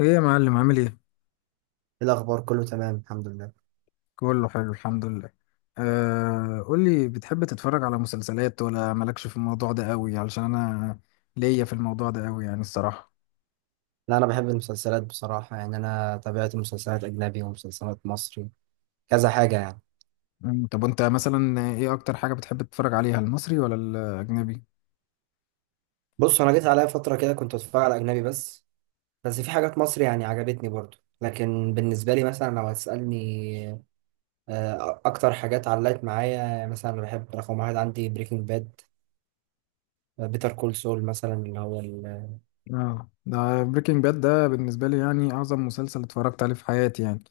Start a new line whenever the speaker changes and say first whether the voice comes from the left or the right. left: ايه يا معلم عامل ايه؟
right: إيه الأخبار؟ كله تمام الحمد لله.
left: كله حلو الحمد لله. قولي، بتحب تتفرج على مسلسلات ولا مالكش في الموضوع ده قوي؟ علشان انا ليا في الموضوع ده قوي يعني الصراحة.
right: لا، أنا بحب المسلسلات بصراحة. يعني أنا تابعت مسلسلات أجنبي ومسلسلات مصري، كذا حاجة يعني.
left: طب وانت مثلا ايه اكتر حاجة بتحب تتفرج عليها، المصري ولا الاجنبي؟
right: بص، أنا جيت عليا فترة كده كنت أتفرج على أجنبي بس. بس في حاجات مصري يعني عجبتني برضو، لكن بالنسبة لي مثلا لو هتسألني أكتر حاجات علقت معايا. يعني مثلا أنا بحب رقم واحد عندي بريكنج باد، بيتر كول سول مثلا، اللي هو
left: اه، ده بريكنج باد ده بالنسبة لي يعني أعظم مسلسل اتفرجت عليه في حياتي يعني،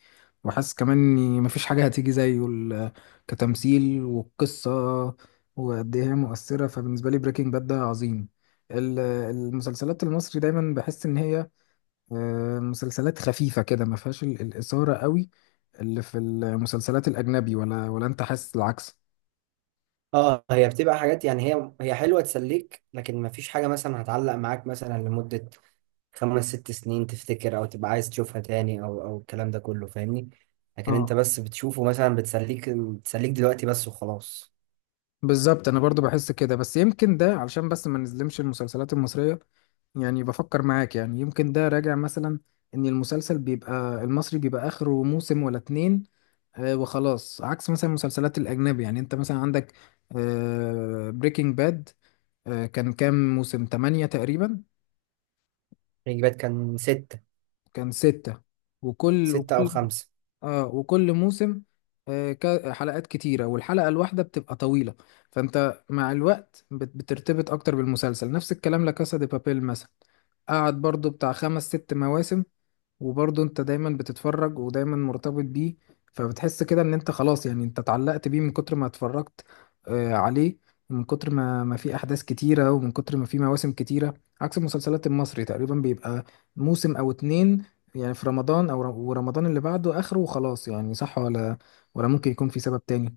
left: وحاسس كمان إني مفيش حاجة هتيجي زيه. كتمثيل والقصة وقد إيه هي مؤثرة، فبالنسبة لي بريكنج باد ده عظيم. المسلسلات المصري دايما بحس إن هي مسلسلات خفيفة كده، ما فيهاش الإثارة قوي اللي في المسلسلات الأجنبي، ولا أنت حاسس العكس؟
right: اه، هي بتبقى حاجات. يعني هي حلوة تسليك، لكن مفيش حاجة مثلا هتعلق معاك مثلا لمدة 5 6 سنين تفتكر، او تبقى عايز تشوفها تاني، او الكلام ده كله، فاهمني؟ لكن انت
left: اه،
right: بس بتشوفه مثلا، بتسليك بتسليك دلوقتي بس وخلاص.
left: بالظبط انا برضو بحس كده، بس يمكن ده علشان بس ما نظلمش المسلسلات المصرية يعني، بفكر معاك، يعني يمكن ده راجع مثلا ان المسلسل بيبقى المصري بيبقى اخره موسم ولا اتنين وخلاص، عكس مثلا المسلسلات الاجنبي. يعني انت مثلا عندك بريكنج باد، كان كام موسم، تمانية تقريبا.
right: الإجابات كان ستة.
left: كان ستة، وكل
right: ستة أو
left: وكل
right: خمسة.
left: اه وكل موسم حلقات كتيرة، والحلقة الواحدة بتبقى طويلة، فانت مع الوقت بترتبط اكتر بالمسلسل. نفس الكلام لكاسا دي بابيل مثلا، قعد برضو بتاع خمس ست مواسم، وبرضه انت دايما بتتفرج ودايما مرتبط بيه. فبتحس كده ان انت خلاص يعني انت اتعلقت بيه من كتر ما اتفرجت عليه، ومن كتر ما في احداث كتيرة، ومن كتر ما في مواسم كتيرة. عكس المسلسلات المصري، تقريبا بيبقى موسم او اتنين، يعني في رمضان او ورمضان اللي بعده اخره وخلاص. يعني صح ولا ولا ممكن يكون في سبب تاني؟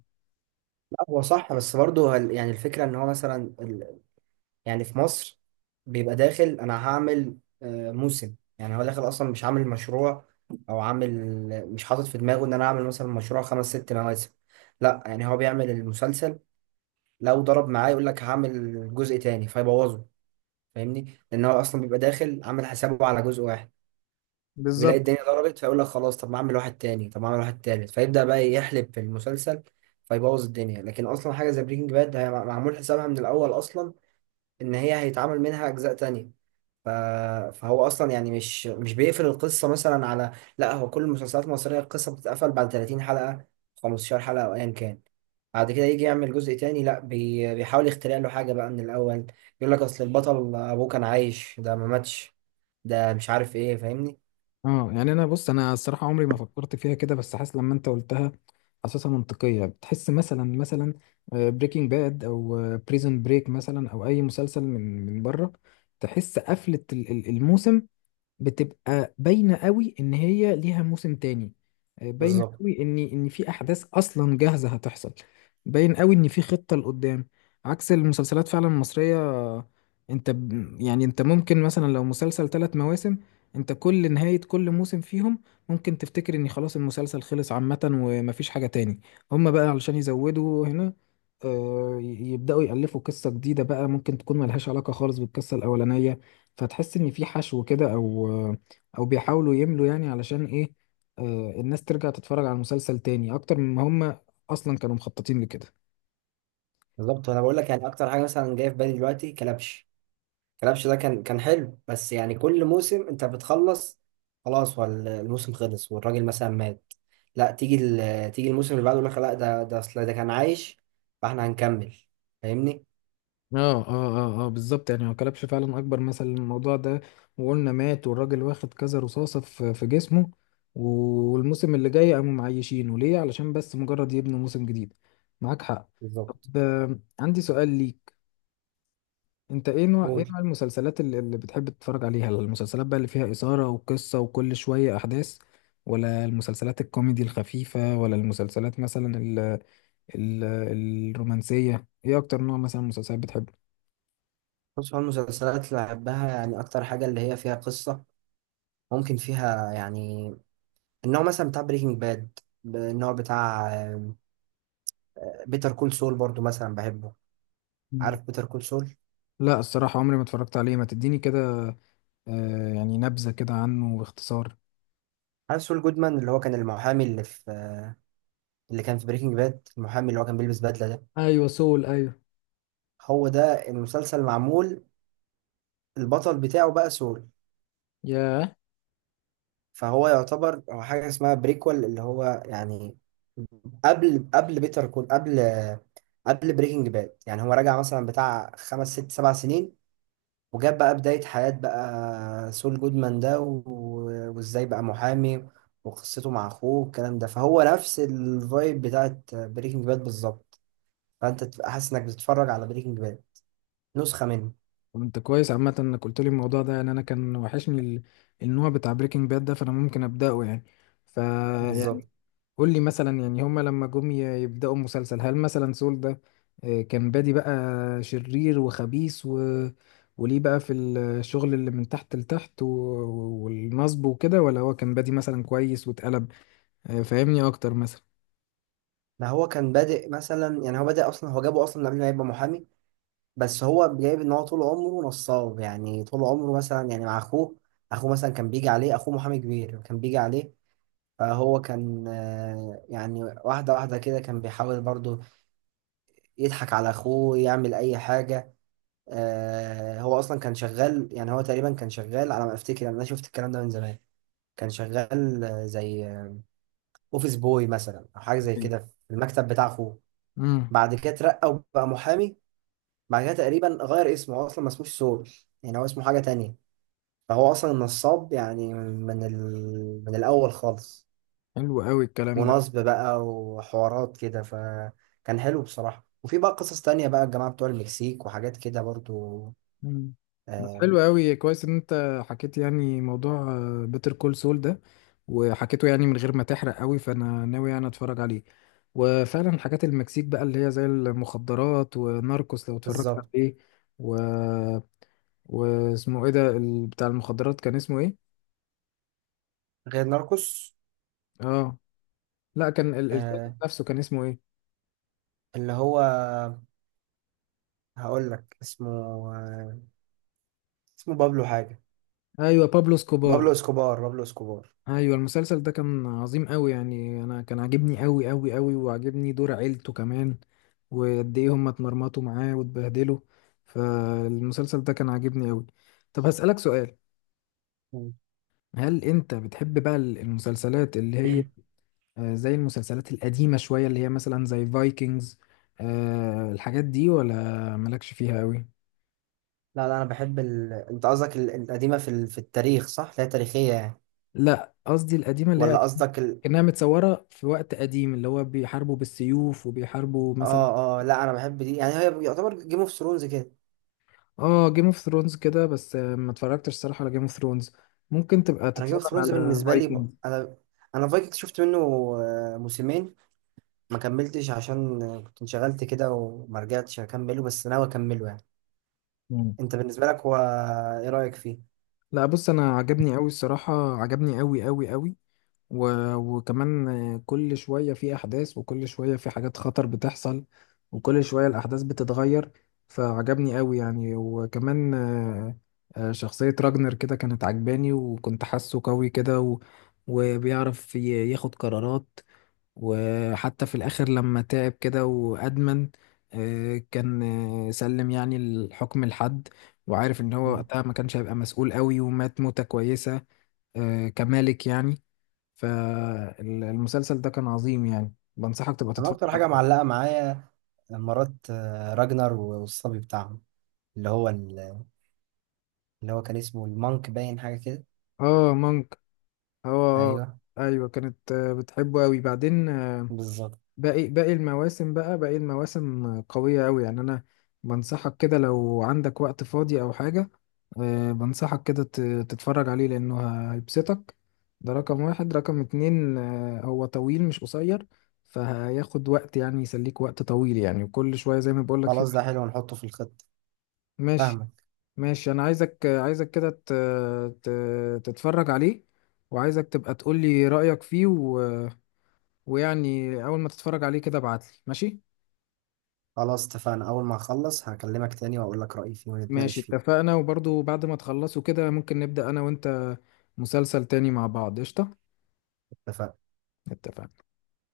right: لا، هو صح بس برضه، يعني الفكرة إن هو مثلا ال- يعني في مصر بيبقى داخل، أنا هعمل موسم، يعني هو داخل أصلا مش عامل مشروع، أو عامل مش حاطط في دماغه إن أنا أعمل مثلا مشروع 5 6 مواسم. لا، يعني هو بيعمل المسلسل، لو ضرب معاه يقول لك هعمل جزء تاني فيبوظه، فاهمني؟ لان هو اصلا بيبقى داخل عامل حسابه على جزء واحد. بيلاقي
left: بالظبط.
right: الدنيا ضربت فيقول لك خلاص، طب ما اعمل واحد تاني، طب ما اعمل واحد تالت، فيبدأ بقى يحلب في المسلسل فيبوظ الدنيا. لكن اصلا حاجه زي بريكنج باد هي معمول حسابها من الاول اصلا ان هي هيتعمل منها اجزاء تانية. ف... فهو اصلا يعني مش بيقفل القصه مثلا على... لا، هو كل المسلسلات المصريه القصه بتتقفل بعد 30 حلقه، 15 حلقه او ايا كان. بعد كده يجي يعمل جزء تاني، لا بيحاول يخترع له حاجه بقى من الاول، يقول لك اصل البطل ابوه كان عايش، ده ما ماتش، ده مش عارف ايه، فاهمني؟
left: اه يعني انا، بص انا الصراحه عمري ما فكرت فيها كده، بس حاسس لما انت قلتها حاسسها منطقيه. بتحس مثلا، بريكنج باد او بريزون بريك مثلا، او اي مسلسل من بره، تحس قفله الموسم بتبقى باينة قوي ان هي ليها موسم تاني. باينة
right: بالظبط.
left: قوي ان ان في احداث اصلا جاهزة هتحصل، باين قوي ان في خطة لقدام، عكس المسلسلات فعلا المصرية. انت يعني انت ممكن مثلا لو مسلسل ثلاث مواسم، انت كل نهاية كل موسم فيهم ممكن تفتكر ان خلاص المسلسل خلص عامة ومفيش حاجة تاني. هما بقى علشان يزودوا هنا، آه، ي- يبدأوا يألفوا قصة جديدة بقى ممكن تكون ملهاش علاقة خالص بالقصة الأولانية، فتحس ان في حشو كده، او او بيحاولوا يملوا يعني علشان ايه؟ الناس ترجع تتفرج على المسلسل تاني اكتر مما هم اصلا كانوا مخططين لكده.
right: بالظبط، وانا بقول لك يعني اكتر حاجه مثلا جايه في بالي دلوقتي كلبش. كلبش ده كان حلو، بس يعني كل موسم انت بتخلص خلاص، والموسم خلص والراجل مثلا مات، لا تيجي تيجي الموسم اللي بعده يقول لك لا، ده اصل ده كان عايش، فاحنا هنكمل، فاهمني؟
left: اه اه، اه اه، بالظبط يعني هو كلبش فعلا اكبر مثل للموضوع ده، وقلنا مات والراجل واخد كذا رصاصة في جسمه، والموسم اللي جاي قاموا معيشينه ليه علشان بس مجرد يبنوا موسم جديد. معاك حق. طب،
right: بالظبط.
left: عندي سؤال ليك. انت ايه نوع،
right: قول.
left: المسلسلات اللي بتحب تتفرج عليها؟ المسلسلات بقى اللي فيها إثارة وقصة وكل شوية أحداث، ولا المسلسلات الكوميدي الخفيفة، ولا المسلسلات مثلا ال ال الرومانسية؟ ايه اكتر نوع مثلا مسلسلات بتحبه؟
right: بص، هو المسلسلات اللي بحبها يعني اكتر حاجه اللي هي فيها قصه، ممكن فيها يعني النوع مثلا بتاع بريكنج باد، النوع بتاع بيتر كول سول برضو مثلا بحبه.
left: مم.
right: عارف بيتر كول سول؟
left: لا الصراحة عمري ما اتفرجت عليه، ما تديني كده يعني نبذة كده عنه باختصار.
right: عارف سول جودمان اللي هو كان المحامي اللي في... اللي كان في بريكنج باد، المحامي اللي هو كان بيلبس بدلة ده.
left: ايوه سول، ايوه.
right: هو ده المسلسل معمول، البطل بتاعه بقى سول.
left: ياه.
right: فهو يعتبر هو حاجة اسمها بريكول، اللي هو يعني قبل بيتر كول، قبل بريكنج باد، يعني هو رجع مثلا بتاع 5 6 7 سنين، وجاب بقى بداية حياة بقى سول جودمان ده، وازاي بقى محامي، وقصته مع اخوه والكلام ده. فهو نفس الفايب بتاعت بريكنج باد بالظبط، فانت تبقى حاسس انك بتتفرج على بريكنج باد، نسخة منه.
left: طب انت كويس عامة انك قلت لي الموضوع ده، يعني انا كان وحشني النوع بتاع بريكنج باد ده، فانا ممكن ابدأه يعني. ف
right: بالظبط.
left: قول لي مثلا يعني، هما لما جم يبدأوا المسلسل، هل مثلا سول ده كان بادي بقى شرير وخبيث، و... وليه بقى في الشغل اللي من تحت لتحت، و... والنصب وكده، ولا هو كان بادي مثلا كويس واتقلب؟ فاهمني اكتر مثلا.
right: ما هو كان بادئ مثلا، يعني هو بادئ اصلا، هو جابه اصلا قبل ما يبقى محامي، بس هو جايب ان هو طول عمره نصاب، يعني طول عمره مثلا يعني مع اخوه، اخوه مثلا كان بيجي عليه، اخوه محامي كبير كان بيجي عليه، فهو كان يعني واحدة واحدة كده كان بيحاول برضه يضحك على أخوه، يعمل أي حاجة. هو أصلا كان شغال، يعني هو تقريبا كان شغال على ما أفتكر، يعني أنا شفت الكلام ده من زمان. كان شغال زي أوفيس بوي مثلا أو حاجة زي
left: أيوة.
right: كده في المكتب بتاع أخوه.
left: امم
right: بعد كده اترقى وبقى محامي. بعد كده تقريبا غير اسمه، هو اصلا ما اسموش سول، يعني هو اسمه حاجة تانية. فهو اصلا نصاب يعني من الاول خالص.
left: حلو قوي الكلام ده.
right: ونصب بقى وحوارات كده، فكان حلو بصراحة. وفي بقى قصص تانية بقى الجماعة بتوع المكسيك وحاجات كده برضو.
left: مم. بس
right: آه.
left: حلو قوي، كويس ان انت حكيت يعني موضوع بيتر كول سول ده، وحكيته يعني من غير ما تحرق قوي، فانا ناوي يعني اتفرج عليه، وفعلا حاجات المكسيك بقى اللي هي زي المخدرات، وناركوس لو اتفرجت
right: بالظبط.
left: عليه. و... واسمه ايه ده بتاع المخدرات، كان اسمه ايه؟
right: غير ناركوس.
left: اه لا كان الراجل
right: آه
left: نفسه كان اسمه ايه؟
right: اللي هو... هقول لك اسمه. آه اسمه بابلو حاجة.
left: ايوه، بابلو
right: بابلو
left: سكوبار.
right: اسكوبار. بابلو اسكوبار.
left: ايوه المسلسل ده كان عظيم قوي، يعني انا كان عاجبني قوي قوي قوي، وعاجبني دور عيلته كمان وقد ايه هم اتمرمطوا معاه واتبهدلوا، فالمسلسل ده كان عاجبني قوي. طب هسألك سؤال،
right: مم.
left: هل انت بتحب بقى المسلسلات اللي هي زي المسلسلات القديمة شوية، اللي هي مثلا زي فايكنجز، الحاجات دي، ولا مالكش فيها قوي؟
right: لا لا، انا بحب انت قصدك القديمة في في التاريخ، صح؟ اللي هي تاريخية يعني.
left: لا قصدي القديمة اللي هي
right: ولا قصدك
left: كأنها متصورة في وقت قديم، اللي هو بيحاربوا بالسيوف وبيحاربوا مثلا.
right: اه اه، لا انا بحب دي، يعني هي يعتبر جيم اوف ثرونز كده.
left: اه جيم اوف ثرونز كده، بس ما اتفرجتش الصراحه على جيم اوف ثرونز. ممكن تبقى
right: انا جيم
left: تتفرج
right: اوف ثرونز
left: على
right: بالنسبه لي
left: فايكنجز.
right: انا فايكنج شفت منه موسمين، ما كملتش عشان كنت انشغلت كده وما رجعتش اكمله، بس ناوي اكمله يعني. انت بالنسبه لك هو ايه رايك فيه؟
left: لا بص انا عجبني قوي الصراحه، عجبني قوي قوي قوي، و... وكمان كل شويه في احداث، وكل شويه في حاجات خطر بتحصل، وكل شويه الاحداث بتتغير، فعجبني قوي يعني. وكمان شخصيه راجنر كده كانت عجباني، وكنت حاسه قوي كده، و... وبيعرف ياخد قرارات، وحتى في الآخر لما تعب كده وأدمن آه، كان آه، سلم يعني الحكم لحد، وعارف إن هو
right: مم.
left: وقتها ما كانش هيبقى مسؤول قوي، ومات موتة كويسة، كمالك يعني. فالمسلسل ده كان عظيم، يعني بنصحك تبقى
right: انا
left: تتفرج
right: اكتر
left: عليه.
right: حاجه معلقه معايا مرات راجنر والصبي بتاعهم، اللي هو اللي هو كان اسمه المانك، باين حاجه كده.
left: اه مونك، اه.
right: ايوه.
left: ايوه كانت بتحبه قوي بعدين
right: بالظبط.
left: باقي باقي المواسم بقى باقي المواسم قوية أوي، يعني أنا بنصحك كده لو عندك وقت فاضي أو حاجة بنصحك كده تتفرج عليه، لأنه هيبسطك. ده رقم 1. رقم 2 هو طويل مش قصير، فهياخد وقت يعني، يسليك وقت طويل يعني، وكل شوية زي ما بقولك في.
right: خلاص ده حلو، نحطه في الخطه.
left: ماشي.
right: فاهمك.
left: ماشي، أنا عايزك، كده تتفرج عليه، وعايزك تبقى تقولي رأيك فيه، و... ويعني أول ما تتفرج عليه كده ابعتلي. ماشي.
right: خلاص اتفقنا، أول ما أخلص هكلمك تاني وأقول لك رأيي فيه
left: ماشي
right: ونتناقش فيه.
left: اتفقنا، وبرضو بعد ما تخلصوا كده ممكن نبدأ أنا وأنت مسلسل تاني مع بعض، قشطة.
right: اتفقنا.
left: اتفقنا.